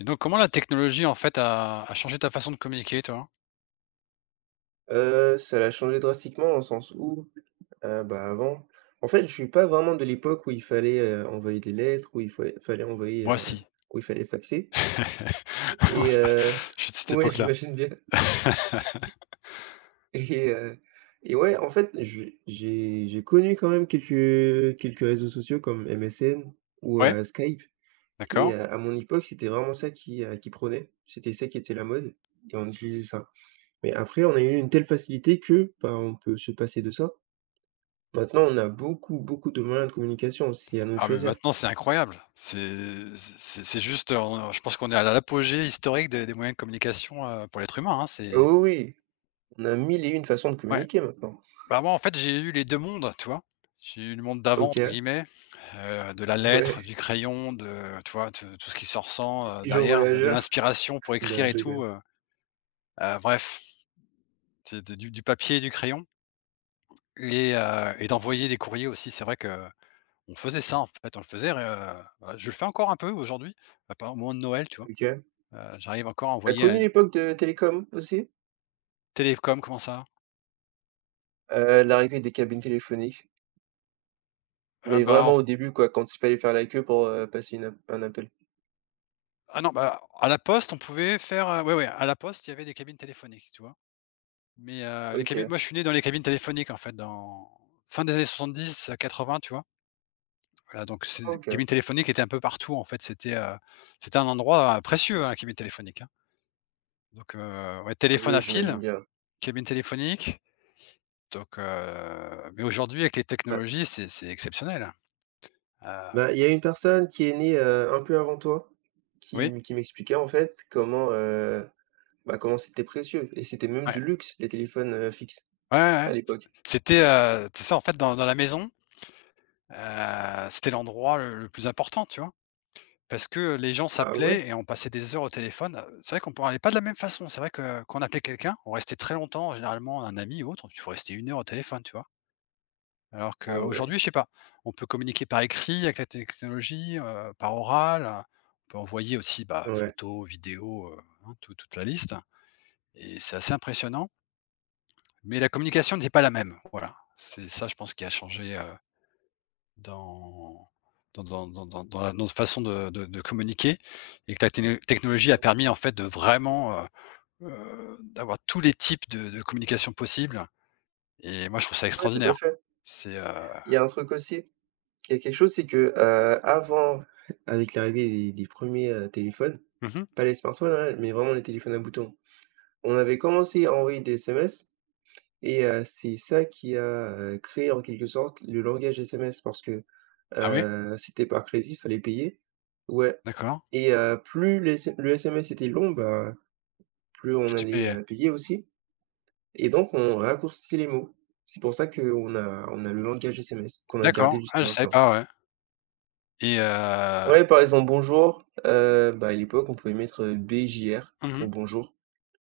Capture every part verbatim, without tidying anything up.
Et donc, comment la technologie, en fait, a a changé ta façon de communiquer, toi? Heu, ça l'a changé drastiquement dans le sens où, heu, bah, avant en fait, je suis pas vraiment de l'époque où il fallait, heu, envoyer des lettres, où il fallait fallait envoyer, Moi, heu, si. où il fallait faxer et heu Je suis de cette ouais, époque-là. j'imagine bien et heu et ouais, en fait, je j'ai j'ai connu quand même quelques quelques réseaux sociaux comme M S N ou, Ouais, heu, Skype et d'accord. heu, à mon époque, c'était vraiment ça qui, heu, qui prenait. C'était ça qui était la mode et on utilisait ça. Mais après, on a eu une telle facilité que, bah, on peut se passer de ça. Maintenant, on a beaucoup, beaucoup de moyens de communication aussi, à nous de Ah, mais choisir. maintenant, c'est incroyable. C'est c'est c'est juste, heu, on je pense qu'on est à l'apogée historique des des moyens de communication, heu, pour l'être humain, hein, Ah c'est oui, oui, on a mille et une façons de ouais. communiquer maintenant. Bah, moi, en fait, j'ai eu les deux mondes, tu vois? J'ai eu «le monde d'avant» entre OK, guillemets, heu, de la lettre, ouais, du crayon, de tu vois, de tout ce qui s'en les ressent, heu, pigeons derrière, de de voyageurs. l'inspiration pour Non, écrire et je rigole. tout, heu, heu, bref. C'est de du du papier et du crayon et heu et d'envoyer des courriers aussi. C'est vrai que on faisait ça, en fait, on le faisait, heu, bah, je le fais encore un peu aujourd'hui, bah, par au moment de Noël, tu vois? OK. Heu, j'arrive encore à T'as envoyer un connu l'époque de télécom aussi? télécom, comment ça? Heu, l'arrivée des cabines téléphoniques, Heu, mais bah, en vraiment au début, quoi, quand il fallait faire la queue pour, heu, passer une ap un appel. ah non, bah, à la poste, on pouvait faire, heu, ouais, ouais, à la poste, il y avait des cabines téléphoniques, tu vois? Mais heu, les cabines OK, moi, je suis né dans les cabines téléphoniques, en fait, dans fin des années soixante-dix quatre-vingts tu vois? Voilà, donc c'est OK. cabines téléphoniques étaient un peu partout, en fait, c'était, heu, c'était un endroit, heu, précieux, hein, la cabine téléphonique. Donc, heu, ouais, Ah téléphone oui, à fil, j'imagine bien. cabine téléphonique, donc, heu, mais aujourd'hui avec les Bah technologies, c'est c'est exceptionnel, hein. Heu, bah, il y a une personne qui est née, heu, un peu avant toi, qui oui, m qui m'expliquait en fait comment, heu, bah, comment c'était précieux et c'était même ouais, du luxe les téléphones, heu, fixes. ouais, ouais, ouais. À l'époque. C'était, heu, tu sais, en fait, dans dans la maison, heu, c'était l'endroit le le plus important, tu vois? Parce que les gens Ah ouais? s'appelaient et on passait des heures au téléphone. C'est vrai qu'on ne parlait pas de la même façon. C'est vrai que quand on appelait quelqu'un, on restait très longtemps, généralement un ami ou autre, il faut rester une heure au téléphone, tu vois? Alors Ah ouais, qu'aujourd'hui, je sais pas, on peut communiquer par écrit avec la technologie, heu, par oral, heu, on peut envoyer aussi, bah, ouais. photos, vidéos, heu, hein, tout toute la liste et c'est assez impressionnant, mais la communication n'est pas la même, voilà. C'est ça, je pense, qui a changé, heu, dans dans dans dans dans dans la notre façon de de de communiquer et que la téné technologie a permis, en fait, de vraiment, heu heu, d'avoir tous les types de de communication possibles et moi, je trouve ça Ouais, tout à extraordinaire. fait. C'est, heu Il y a un truc aussi, il y a quelque chose, c'est que, heu, avant, avec l'arrivée des des premiers, téléphones, mmh. pas les smartphones, hein, mais vraiment les téléphones à boutons, on avait commencé à envoyer des S M S et heu, c'est ça qui a, heu, créé en quelque sorte le langage S M S parce que, Ah oui? heu, c'était par crédit, fallait payer. Ouais D'accord. et heu, plus les S le S M S était long, bah, plus Tu on tu allait, heu, payer aussi. Et donc on raccourcit les mots. C'est pour ça qu'on a on a le langage S M S, qu'on a gardé D'accord. Ah, jusqu'à je savais maintenant. pas, ouais et heu Ouais, par exemple, bonjour, heu, bah, à l'époque, on pouvait mettre, heu, B J R pour mmh. bonjour,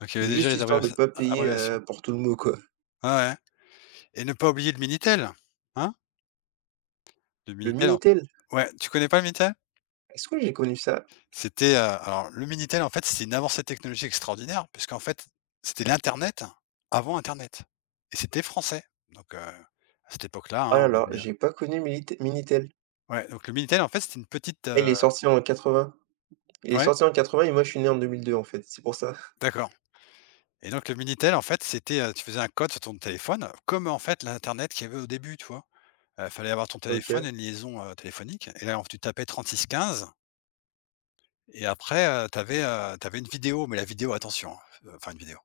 Donc il y avait déjà juste les histoire de abréviations pas payer, abréviations. heu, pour tout le mot, quoi. Ouais, ouais et ne pas oublier le Minitel, hein? Le Le Minitel en Minitel, ouais, tu connais pas le Minitel? est-ce que j'ai connu ça? C'était, heu, alors le Minitel, en fait, c'était une avancée technologique extraordinaire puisqu'en fait, c'était l'internet avant internet et c'était français. Donc heu, à cette époque-là, Oh hein, là on là, avait, heu j'ai pas connu Minite Minitel. ouais, donc le Minitel, en fait, c'était une petite, Il est heu sorti en quatre-vingts. Il est ouais? sorti en quatre-vingts et moi, je suis né en deux mille deux en fait, c'est pour ça. D'accord et donc le Minitel, en fait, c'était, heu, tu faisais un code sur ton téléphone comme, en fait, l'internet qu'il y avait au début, tu vois? Heu, fallait avoir ton téléphone OK, et une liaison, heu, téléphonique et là tu tapais trente-six quinze et après, tu avais, tu avais une vidéo, mais la vidéo attention, hein, euh, enfin une vidéo,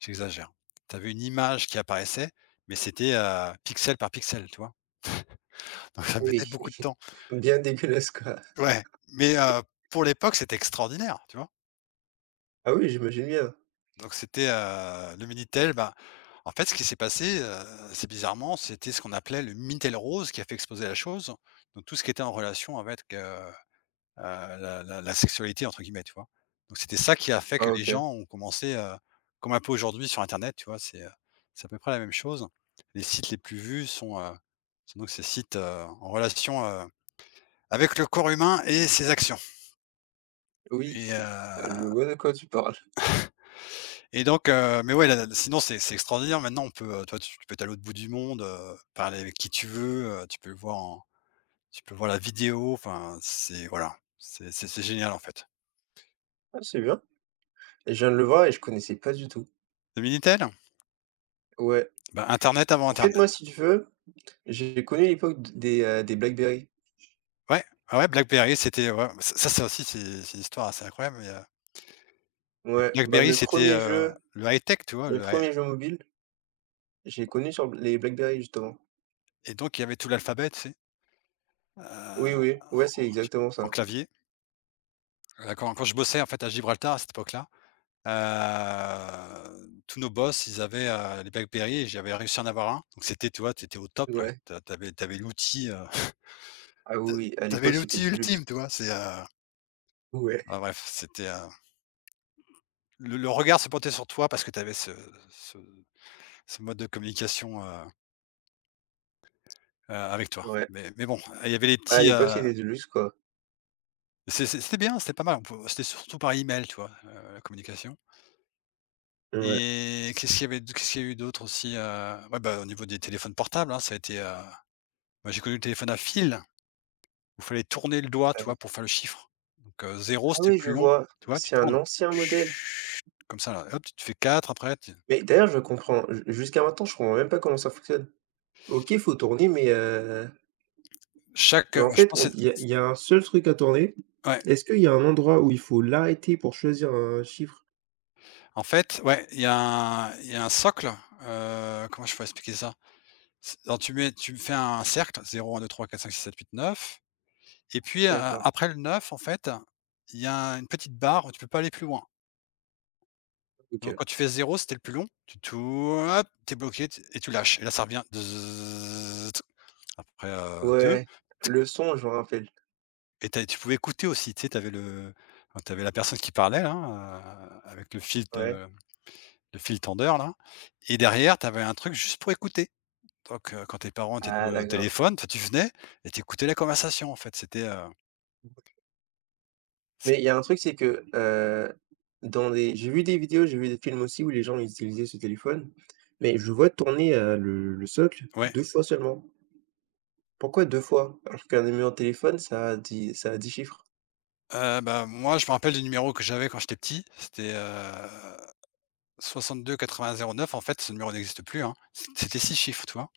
j'exagère. Tu avais une image qui apparaissait, mais c'était, heu, pixel par pixel, tu vois? Donc ça oui, mettait beaucoup de temps. bien dégueulasse, quoi. Ouais, mais heu, pour l'époque, c'était extraordinaire, tu vois? Ah oui, j'imagine bien. Donc c'était, heu, le Minitel, bah, en fait, ce qui s'est passé, heu, c'est bizarrement, c'était ce qu'on appelait le Minitel rose qui a fait exploser la chose, donc tout ce qui était en relation avec, heu heu, la la la sexualité entre guillemets, tu vois? Donc c'était ça qui a fait Ah que les OK, gens ont commencé, heu, comme un peu aujourd'hui sur internet, tu vois? C'est, heu, c'est à peu près la même chose. Les sites les plus vus sont, heu, sont donc ces sites, heu, en relation, heu, avec le corps humain et ses actions oui, et je heu vois de quoi tu parles. et donc heu, mais ouais, la la sinon c'est c'est extraordinaire. Maintenant on peut, heu, toi tu tu peux être à l'autre bout du monde, heu, parler avec qui tu veux, heu, tu peux le voir en tu peux voir la vidéo, enfin c'est voilà, c'est c'est c'est génial en fait. Ah, c'est bien. Je viens de le voir et je connaissais pas du tout. Le Minitel? Ouais. Bah internet avant En fait, moi, internet. si tu veux, j'ai connu l'époque d des, heu, des BlackBerry. Ouais, ouais, ouais, BlackBerry, c'était ouais, ça ça, c'est aussi c'est c'est une histoire assez incroyable, mais, heu, Ouais, bah, BlackBerry, mes c'était, premiers heu, jeux le high-tech, tu vois? mes Le high premiers jeux mobiles, j'ai connu sur les BlackBerry, justement. Et donc il y avait tout l'alphabet, tu sais? Oui, Heu, oui, ouais, c'est en exactement en ça. clavier. Heu, quand quand je bossais, en fait, à Gibraltar, à cette époque-là, heu, tous nos boss, ils avaient, heu, les BlackBerry et j'avais réussi à en avoir un. Donc c'était, tu vois, tu étais au top, là. Ouais. Tu as tu avais tu avais l'outil, heu, Ah tu a oui, oui, à tu avais l'époque, c'était l'outil du luxe. ultime, tu vois? C'est, heu, Ouais, ah bref, c'était, heu, le le regard se portait sur toi parce que tu avais ce ce ce mode de communication, heu Heu, avec toi. ouais. Mais mais bon, il y avait les Bah, à petits, l'époque, heu, c'était du luxe, quoi. c'est c'est c'était bien, c'était pas mal. On pou C'était surtout par email, tu vois, heu, la communication Ouais. et qu'est-ce qu'il y avait d qu'est-ce qu'il y a eu d'autre aussi, heu? Ouais, bah, au niveau des téléphones portables, hein, ça a été, heu, moi, j'ai connu le téléphone à fil où il fallait tourner le doigt, Ah tu oui. vois, pour faire le chiffre. Donc heu, zéro, Ah c'était oui, je plus long, vois, tu vois? Tu c'est un tournes ancien modèle. Chut, comme ça, là, hop, tu te fais quatre après tu Mais d'ailleurs, je comprends ju jusqu'à maintenant, je comprends même pas comment ça fonctionne. OK, faut tourner, mais heu chaque, heu, en je fait, pense on que il y c'est a il y a un seul truc à tourner. ouais, Est-ce qu'il y a un endroit où il faut l'arrêter pour choisir un chiffre? en fait, ouais, il y a un il y a un socle, heu, comment je pourrais expliquer ça? C alors tu mets tu fais un cercle zéro un deux trois quatre cinq six sept huit neuf et puis, heu, D'accord. après le neuf en fait, il y a une petite barre où tu peux pas aller plus loin. OK. Donc quand tu fais zéro c'était le plus long, tu tournes, hop, t'es bloqué t et tu lâches et là ça revient Zzzz. Après, heu, deux Ouais. Le son, je me rappelle. et tu tu pouvais écouter aussi, tu sais, t'avais le enfin, t'avais la personne qui parlait là, heu, avec le fil Ouais. de le fil tendeur là et derrière t'avais un truc juste pour écouter. Donc, heu, quand tes parents étaient Ah au d'accord. téléphone, toi tu venais et tu la conversation en fait, c'était, heu, Mais il y a un truc, c'est que, heu, dans des, j'ai vu des vidéos, j'ai vu des films aussi où les gens utilisaient ce téléphone, mais je vois tourner, heu, le le socle ouais. deux fois seulement. Pourquoi deux fois? Alors qu'un numéro de téléphone, ça a dix, ça a dix chiffres. Heu, bah, moi, je me rappelle du numéro que j'avais quand j'étais petit, c'était, heu, soixante-deux quatre-vingts zéro neuf. En fait, ce numéro n'existe plus, hein. C c'était six chiffres, tu vois?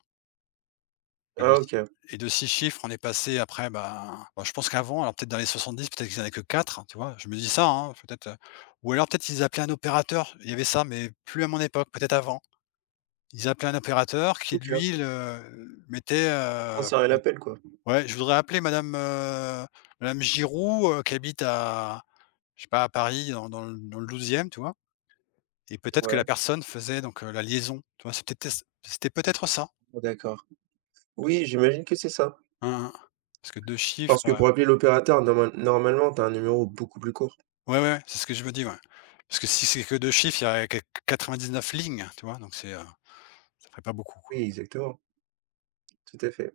Et de Ah si OK. et de six chiffres, on est passé après, ben, bah, je pense qu'avant, alors peut-être dans les soixante-dix, peut-être qu'ils en avaient que quatre, tu vois? Je me dis ça, hein, peut-être, heu, ou alors peut-être ils appelaient un opérateur, il y avait ça, mais plus à mon époque, peut-être avant. Ils appelaient un opérateur qui OK. On lui le mettait, heu, transférer l'appel quoi. ouais: «Je voudrais appeler madame, heu, madame Giroux, heu, qui habite à Je sais pas, à Paris, dans dans le dans le douzième tu vois? Et peut-être que la Ouais, personne faisait donc heu, la liaison, tu vois? C'est peut-être c'était peut-être ça, d'accord. Oui, j'imagine que c'est ça. hein, hein. Parce que deux chiffres, Parce heu que pour appeler l'opérateur, normal normalement, tu as un numéro beaucoup plus court. ouais, ouais, ouais, c'est ce que je me dis, ouais. Parce que si c'est que deux chiffres, il y a que quatre-vingt-dix-neuf lignes, tu vois? Donc c'est, heu, ça ferait pas beaucoup, Oui, quoi exactement, tout à fait.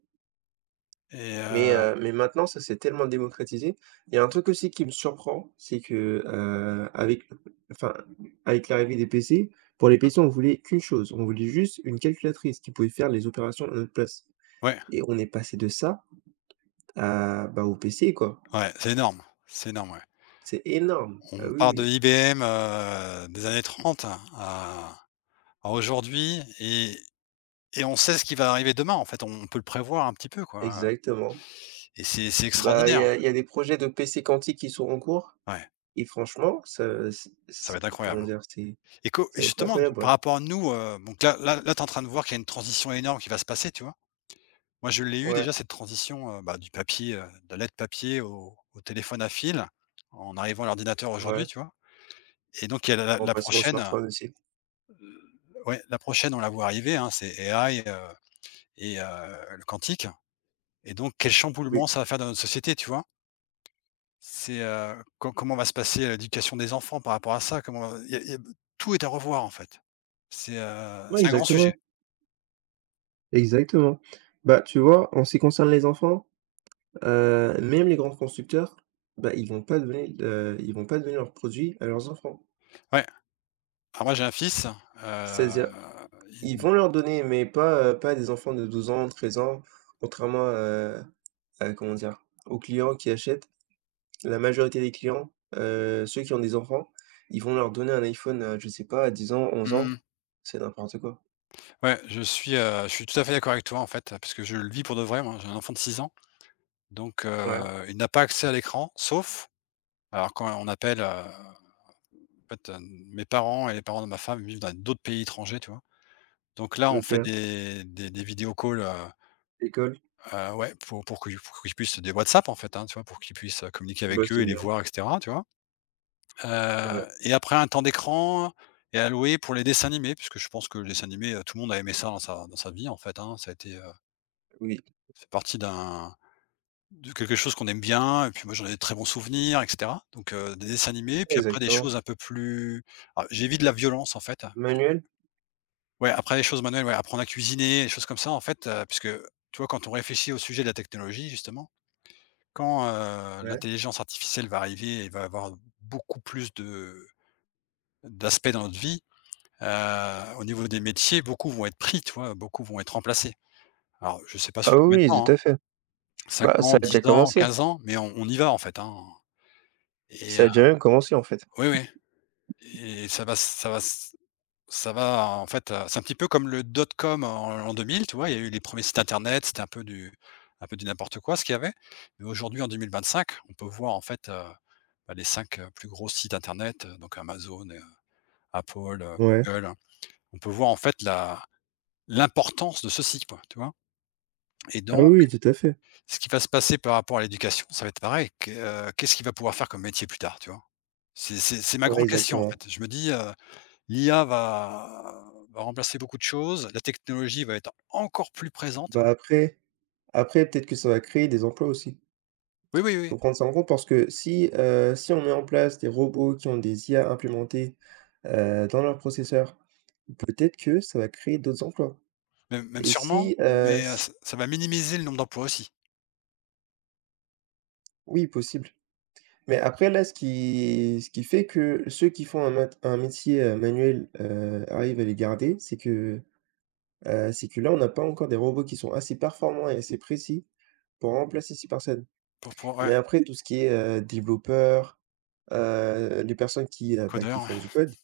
et Mais heu, heu, mais maintenant, ça s'est tellement démocratisé. Il y a un truc aussi qui me surprend, c'est que, heu, avec enfin, avec l'arrivée des P C, pour les P C, on voulait qu'une chose, on voulait juste une calculatrice qui pouvait faire les opérations à notre place ouais, et on est passé de ça à bah, au P C, quoi. ouais, c'est énorme, c'est énorme, ouais. C'est énorme. Ah On oui, part de oui, I B M, heu, des années trente à à aujourd'hui et et on sait ce qui va arriver demain, en fait, on peut le prévoir un petit peu, quoi, exactement. et c'est c'est Bah, il y extraordinaire. a il y a des projets de P C quantiques qui sont en cours. Ouais, Et franchement, ça c ça va c être comment incroyable. dire? C'est Et co et ça va être justement, incroyable, par ouais. rapport à nous, heu, donc là là là, tu es en train de voir qu'il y a une transition énorme qui va se passer, tu vois? Moi, je l'ai eu Ouais, déjà cette transition, heu, bah, du papier, heu, de la lettre papier au au téléphone à fil, en arrivant à l'ordinateur aujourd'hui, ouais, tu vois? Et donc il y a la en la passant au prochaine, euh, smartphone aussi. ouais, la prochaine, on la voit arriver, hein, c'est A I, heu et heu, le quantique et donc quel Oui, chamboulement ça va faire dans notre société, tu vois? C'est, heu, com comment va se passer, euh, l'éducation des enfants par rapport à ça? Comment va- il y a il y a tout est à revoir, en fait. C'est, heu, ouais, c'est un grand sujet. exactement, exactement. Bah, tu vois, en ce qui concerne les enfants, heu, même les grands constructeurs, bah, ils vont pas donner de euh, ils vont pas donner leurs produits à leurs enfants. Ouais. Alors moi j'ai un fils, heu, C'est-à-dire, ils il vont leur donner, mais pas, heu, pas à des enfants de douze ans, treize ans, contrairement, heu, à comment dire? Aux clients qui achètent, la majorité des clients, heu, ceux qui ont des enfants, ils vont leur donner un iPhone, heu, je sais pas, à dix ans, onze ans. mmh, C'est n'importe quoi. ouais, je suis, heu, je suis tout à fait d'accord avec toi en fait, parce que je le vis pour de vrai, moi. J'ai un enfant de six ans, donc Ouais, heu, il n'a pas accès à l'écran, sauf alors quand on appelle, heu, en fait, heu, mes parents et les parents de ma femme vivent dans d'autres pays étrangers, tu vois? Donc là, on OK, fait des des des vidéo calls, heu école, heu, ouais, pour pour que pour qu'ils puissent des WhatsApp en fait, hein, tu vois? Pour qu'ils puissent, heu, communiquer bah, avec eux c'est et les bien. voir et cetera, tu vois? Ouais, Heu et après un temps d'écran est alloué pour les dessins animés, puisque je pense que le dessin animé, heu, tout le monde a aimé ça dans sa dans sa vie en fait, hein. Ça a été, heu, oui, ça fait partie d'un de quelque chose qu'on aime bien et puis moi j'en ai de très bons souvenirs et cetera. Donc heu, des dessins animés, puis après des exactement. choses un peu plus. Ah, j'évite la violence en fait. Manuel? Ouais, après les choses manuelles, ouais, apprendre à cuisiner, des choses comme ça en fait, heu, puisque tu vois, quand on réfléchit au sujet de la technologie justement, quand, heu, Ouais. l'intelligence artificielle va arriver et va avoir beaucoup plus de d'aspects dans notre vie. Heu, au niveau des métiers, beaucoup vont être pris, tu vois? Beaucoup vont être remplacés. Alors, je sais pas sur Ah combien de oui, oui, temps, hein, tout à fait. cinq Bah, ça ans, a dix déjà ans, commencé. quinze ans, mais on on y va, en fait, hein, et Ça a heu déjà même commencé, en fait. oui, oui. Et ça va s ça va s ça va, en fait, heu, c'est un petit peu comme le dot-com en en deux mille, tu vois? Il y a eu les premiers sites internet, c'était un peu du un peu du n'importe quoi ce qu'il y avait, mais aujourd'hui, en deux mille vingt cinq, on peut voir, en fait, heu, bah, les cinq heu, plus gros sites internet, heu, donc Amazon, heu, Apple, heu, Ouais. Google, hein. On peut voir, en fait, la l'importance de ceci, quoi, tu vois? Et Ah donc, oui, oui, tout à fait. ce qui va se passer par rapport à l'éducation, ça va être pareil. Que, heu, qu'est-ce qu'il va pouvoir faire comme métier plus tard, tu vois? C'est c'est c'est ma Ouais, grande question, en exactement. fait. Je me dis, heu, l'I A va va remplacer beaucoup de choses, la technologie va être encore plus présente. Bah, après après peut-être que ça va créer des emplois aussi. Oui, oui, oui, Faut prendre ça en compte parce que si, heu, si on met en place des robots qui ont des I A implémentées, heu, dans leurs processeurs. Peut-être que ça va créer d'autres emplois même même et sûrement, si, heu, mais heu, si ç ça va minimiser le nombre d'emplois aussi. oui, possible. Mais après là, ce qui ce qui fait que ceux qui font un mat un métier, heu, manuel, heu, arrivent à les garder, c'est que, heu, c'est que là, on n'a pas encore des robots qui sont assez performants et assez précis pour remplacer ces personnes. Pour pour ouais, Mais après tout ce qui est, heu, développeurs, heu, les personnes qui, heu, bah, qui codeur, font ouais. du code,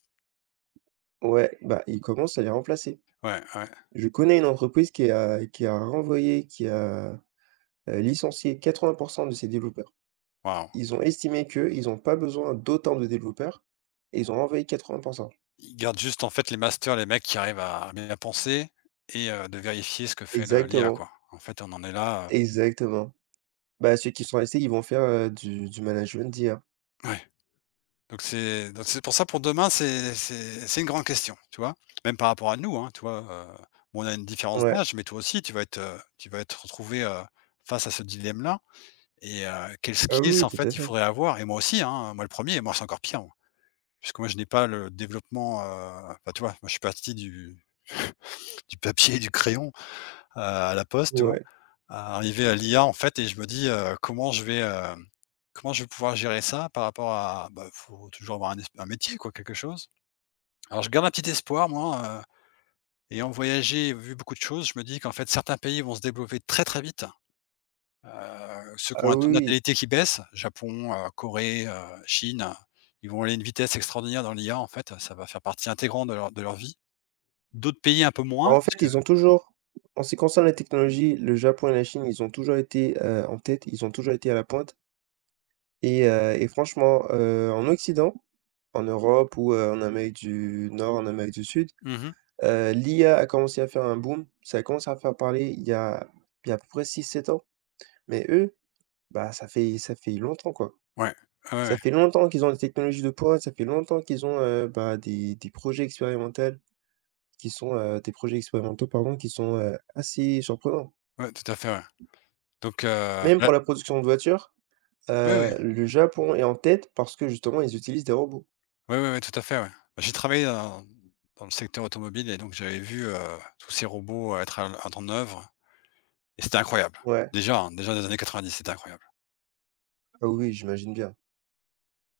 ouais, bah, ils commencent à les remplacer. Ouais, ouais. Je connais une entreprise qui a qui a renvoyé, qui a, heu, licencié quatre-vingts de ses développeurs. Waouh! Ils ont estimé qu'ils ont pas besoin d'autant de développeurs et ils ont envoyé quatre-vingts. Ils gardent juste, en fait, les masters, les mecs qui arrivent à bien penser et, heu, de vérifier ce que fait le l'I A, Exactement, quoi. En fait, on en est là, exactement. Bah, ceux qui sont restés, ils vont faire, heu, du du management d'I A. heu ouais. Donc c'est donc c'est pour ça, pour demain, c'est c'est c'est une grande question, tu vois? Même par rapport à nous, hein, tu vois? Heu, bon, on a une différence Ouais. d'âge, mais toi aussi, tu vas être, heu, tu vas être retrouvé heu, face à ce dilemme-là, et heu, quels Ah oui, skills, oui, en tout à fait, il fait. faudrait avoir, et moi aussi, hein, moi le premier, et moi c'est encore pire, moi, puisque moi je n'ai pas le développement, heu, enfin, tu vois? Moi je suis parti du du papier et du crayon, heu, à la poste, tu vois? Ouais. À arriver à l'I A, en fait, et je me dis, heu: «Comment je vais, hem, comment je vais pouvoir gérer ça par rapport à», bah, faut toujours avoir un es un métier, quoi, quelque chose. Alors je garde un petit espoir, moi, heu, ayant voyagé, vu beaucoup de choses, je me dis qu'en fait certains pays vont se développer très, très vite, heu, ceux qui Ah ont un taux oui, de oui. natalité qui baisse, Japon, heu, Corée, heu, Chine, ils vont aller à une vitesse extraordinaire dans l'I A, en fait, ça va faire partie intégrante de leur de leur vie. D'autres pays un peu moins, En parce fait, que, ils ont toujours en ce qui concerne la technologie, le Japon et la Chine, ils ont toujours été, heu, en tête, ils ont toujours été à la pointe et heu et franchement, heu, en Occident, en Europe ou, heu, en Amérique du Nord, en Amérique du Sud. mmh, Heu, L'IA a a commencé à faire un boom, ça a commencé à faire parler il y a il y a à peu près six sept ans, mais eux, bah, ça fait ça fait longtemps, quoi. ouais, ouais, Ça ouais, fait longtemps qu'ils ont des technologies de pointe, ça fait longtemps qu'ils ont, heu, bah, des des projets expérimentaux qui sont, heu, des projets expérimentaux, pardon, qui sont, heu, assez surprenants. ouais, tout à fait, ouais. Donc, heu, Même pour là, la production de voitures, oui, oui, heu, le Japon est en tête parce que justement ils utilisent des robots. oui, oui, oui, tout à fait, ouais. Bah, j'ai travaillé dans dans le secteur automobile, et donc j'avais vu, heu, tous ces robots être à à en œuvre. Et c'était incroyable. Ouais, Déjà, hein, déjà dans les années quatre-vingt-dix, c'était incroyable. ah oui, j'imagine bien.